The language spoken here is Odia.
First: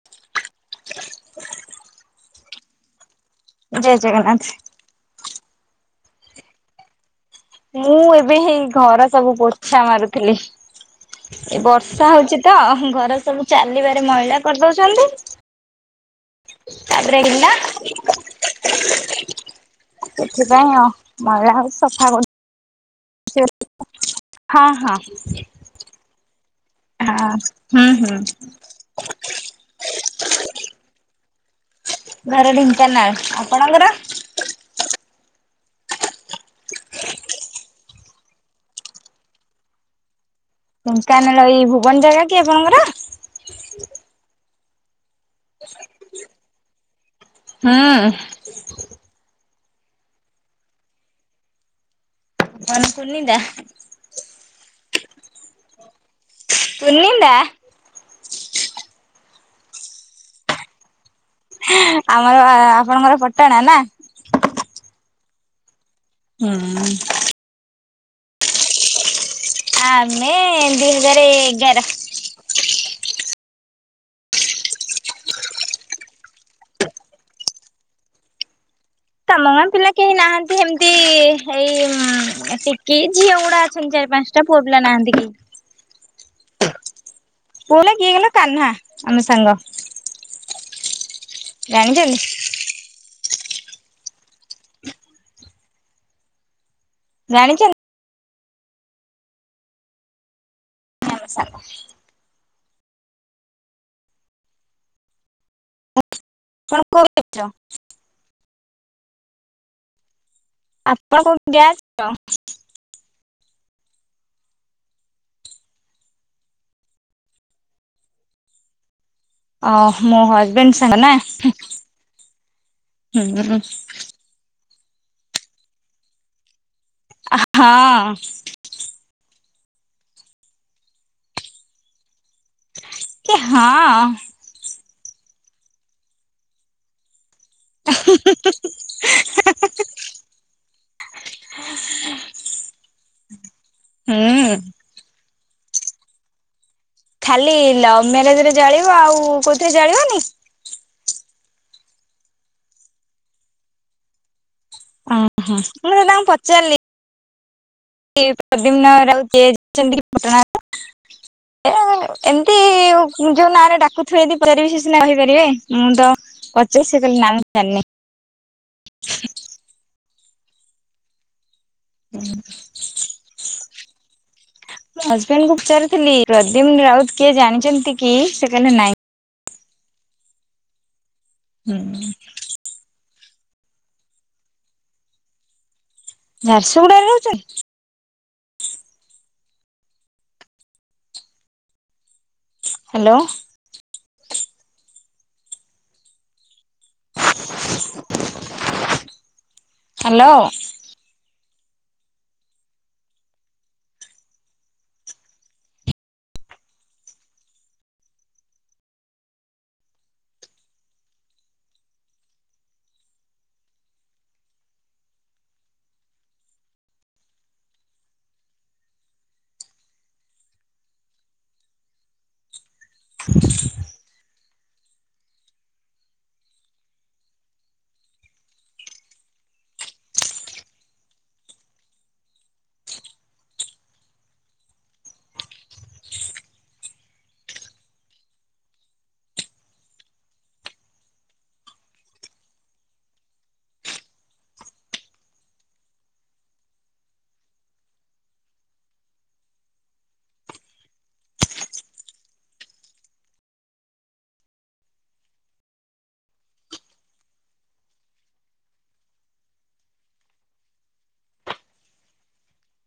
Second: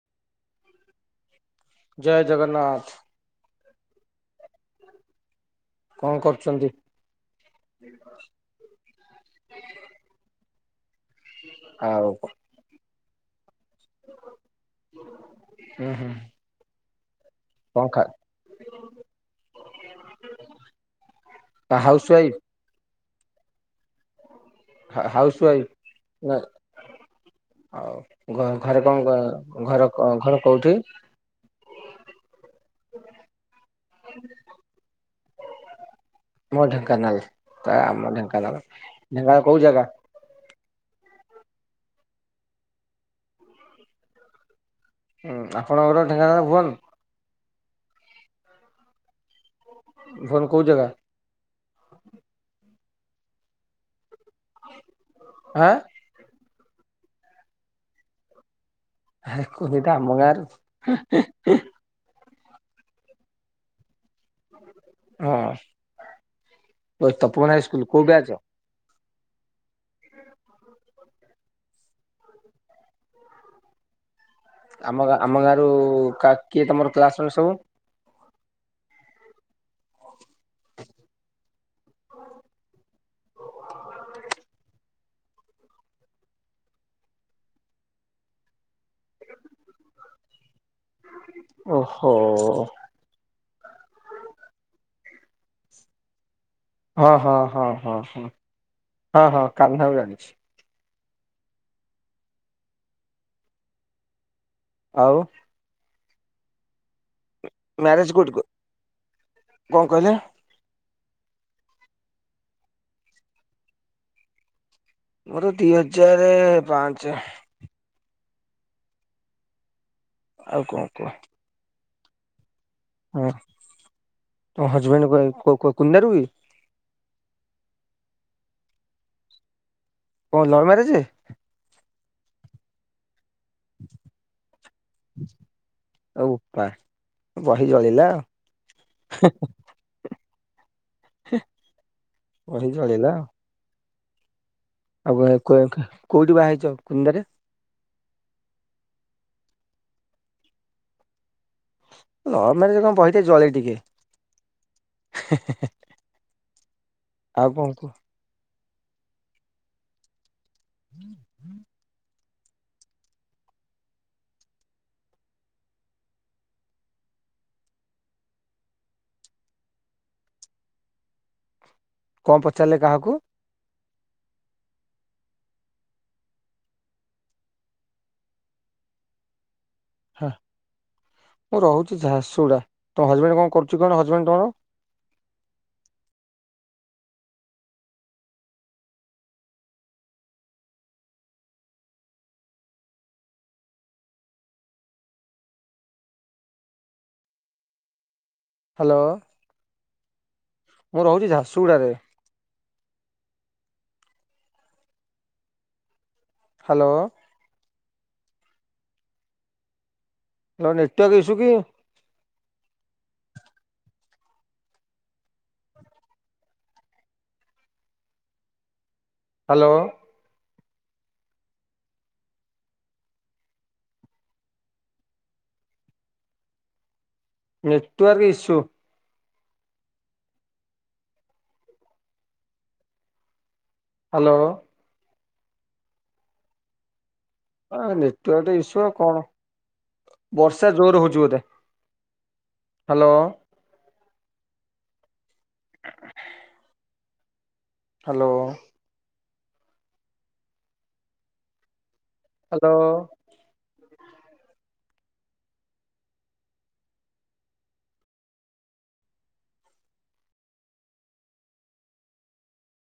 [unintelligible] ଜୟ ଜଗନ୍ନାଥ। ଜୟ ଜଗନ୍ନାଥ। କଣ କରୁଛନ୍ତି? ମୁଁ ଏବେ ହେଇ ଘର ସବୁ ପୋଛା ମାରୁଥିଲି। ଏ ବର୍ଷା ଆଉ ହଉଛି ତ ଘର ସବୁ ଚାଲିବାରେ ମଇଳା କରିଦଉଛନ୍ତି। ଉଁ ହୁଁ। ଆପରେ ଏକେଲା। କଣ ସେଥିପାଇଁ ଆଉ ମଇଳା ଖା ହୋଉଛି ହାଉସ ସଫା ୱାଇଫ କରୁ ହଁ ହଁ। ହଁ ନାଇଁ ହୁଁ ଆଉ ହୁଁ। ଘରେ ଘରେ କଣ କ ଘର ଘର କୋଉଠି? ଘର ଢେଙ୍କାନାଳ ଆପଣଙ୍କର? ମୋର ଢେଙ୍କାନାଲ୍ ତ ଆମ ଢେଙ୍କାନାଳ ଢେଙ୍କାନାଳ କୋଉ ଜାଗା? ଢେଙ୍କାନାଳ ଏଇ ଭୁବନ ଜାଗା କି ଆପଣଙ୍କର? ହୁଁ ଆପଣଙ୍କର ଢେଙ୍କାନାଲ ପୁଅନ୍। ହୁଁ। ଭୁନ୍ କୋଉ ଜାଗା? [inaudible] ପୂର୍ଣିନ୍ଦା। ଆଁ। ପୁନିନ୍ଦା। ଆ କୁନିଦା ଆମ ଗାଁ ରୁ। ଆମର ଆପଣଙ୍କର ପଟଣା ନା? ହୁଁ। ହୁଁ। ପୁଣା ସ୍କୁଲ କୋଉ ବ୍ୟାଚ୍? ହା ଆମେ ଦି ହଜାର ଏଗାର। ଆମ ଗାଁ ଆମ ଗାଁ ରୁ କିଏ ତମର କ୍ଲାସମେଟ ସବୁ? ତମ ଗାଁ ପିଲା କେହି ନାହାନ୍ତି ହେମିତି ଏଇ ଟିକି ଝିଅ ଗୁଡା ଅଛନ୍ତି ଚାରି ପାଞ୍ଚଟା ପୁଅ ପିଲା ନାହାନ୍ତି କିଏ। ପୁଅ କିଏକିନା କାହ୍ନା ଆମ ସାଙ୍ଗ। ଓହୋ। ଜାଣିଛନ୍ତି ହଁ ହଁ ହଁ ଜାଣିଛନ୍ତି ହଁ ହଁ ହଁ ହଁ କାନ୍ହା କୁ ଜଣିଚି। ମୋ ସାଙ୍ଗ। ଆଉ। [inaudible] ମ୍ୟାରେଜ୍ କୁଠି କ କ କହିଲେ? ଆପଣ କଉ ଗ୍ୟାସ୍ ର? ମୋର ଦି ହଜାର ପାଞ୍ଚ। ଓ ମୋ ଆଉ ହଜବେଣ୍ଡ କଣ ସାଙ୍ଗ କୁହ। ନା। ହଁ, ହୁଁ ତ ହଜବେଣ୍ଡ [unintelligible] କି? ଆ, ହଁ। କଣ ଲଭ୍ ମ୍ୟାରେଜ୍? କି ହଁ। ଆଉ ବୋପା ବହି ଜଳିଲା ଆଉ। ହେ, ହେ ହେ, ବହି ଜଳିଲା ଆଉ। ହୁଁ, ଆଉ କୋଉଠି ବାହା ହେଇଚ କୁନ୍ଦରେ? ଖାଲି ଲଭ୍ ମ୍ୟାରେଜ ରେ ଜାଳିବ ଆଉ କେଉଁଥିରେ ଜାଳିବନି? ଲଭ୍ ମ୍ୟାରେଜ କଣ ବହିଟିକେ ଜଳେ ଟିକେ। ଓହୋ, ମୁ [unintelligible] ତାଙ୍କୁ ପଚାରିଲି ଆଉ କଣ କୁହ? [unintelligible] ପଟଣା ଏ [inaudible] ଏମିତି ଯୋଉ ନାଁରେ ଡାକୁଥିବେ ଯଦି ପଚାରିବି ସେ ସିନା କହିପାରିବେ। ମୁଁ ତ [unintelligible] ସେ କହିଲେ ନା ମୁଁ ଜାଣିନି। [unintelligible] କଣ ପଚାରିଲେ କାହାକୁ ହୁଁ, ହଜବେଣ୍ଡ କୁ ପଚାରିଥିଲି ପ୍ରଦ୍ୟୁମ୍ନ ରାଉତ କିଏ ଜାଣିଛନ୍ତି କି ସେ କହିଲେ ନାଇଁ। ହା, ମୁଁ ରହୁଚି ହୁଁ ଝାରସୁଗୁଡ଼ା। ତୋ ହଜବେଣ୍ଟ କଣ କରୁଛି। କଣ କରୁଚି ହଜବେଣ୍ଟ ତମର? ଝାରସୁଗୁଡାରେ ରଉଛନ୍ତି। ହ୍ୟାଲୋ। [unintelligible] Hello hello. ମୁଁ ରହୁଛି ଝାରସୁଗୁଡ଼ାରେ। ହ୍ୟାଲୋ। ତମର ନେଟୱାର୍କ ଇସୁ କି? ହ୍ୟାଲୋ। ହ ନେଟୱାର୍କ ଇସୁ। ହ୍ୟାଲୋ। ହ ନେଟାୱାର୍କ ଇସୁ ଆ କଣ, ବର୍ଷା ଜୋର ହଉଛି ବୋଧେ? ହ୍ୟାଲୋ। [unintelligible] ହ୍ୟାଲୋ। ହ୍ୟାଲୋ।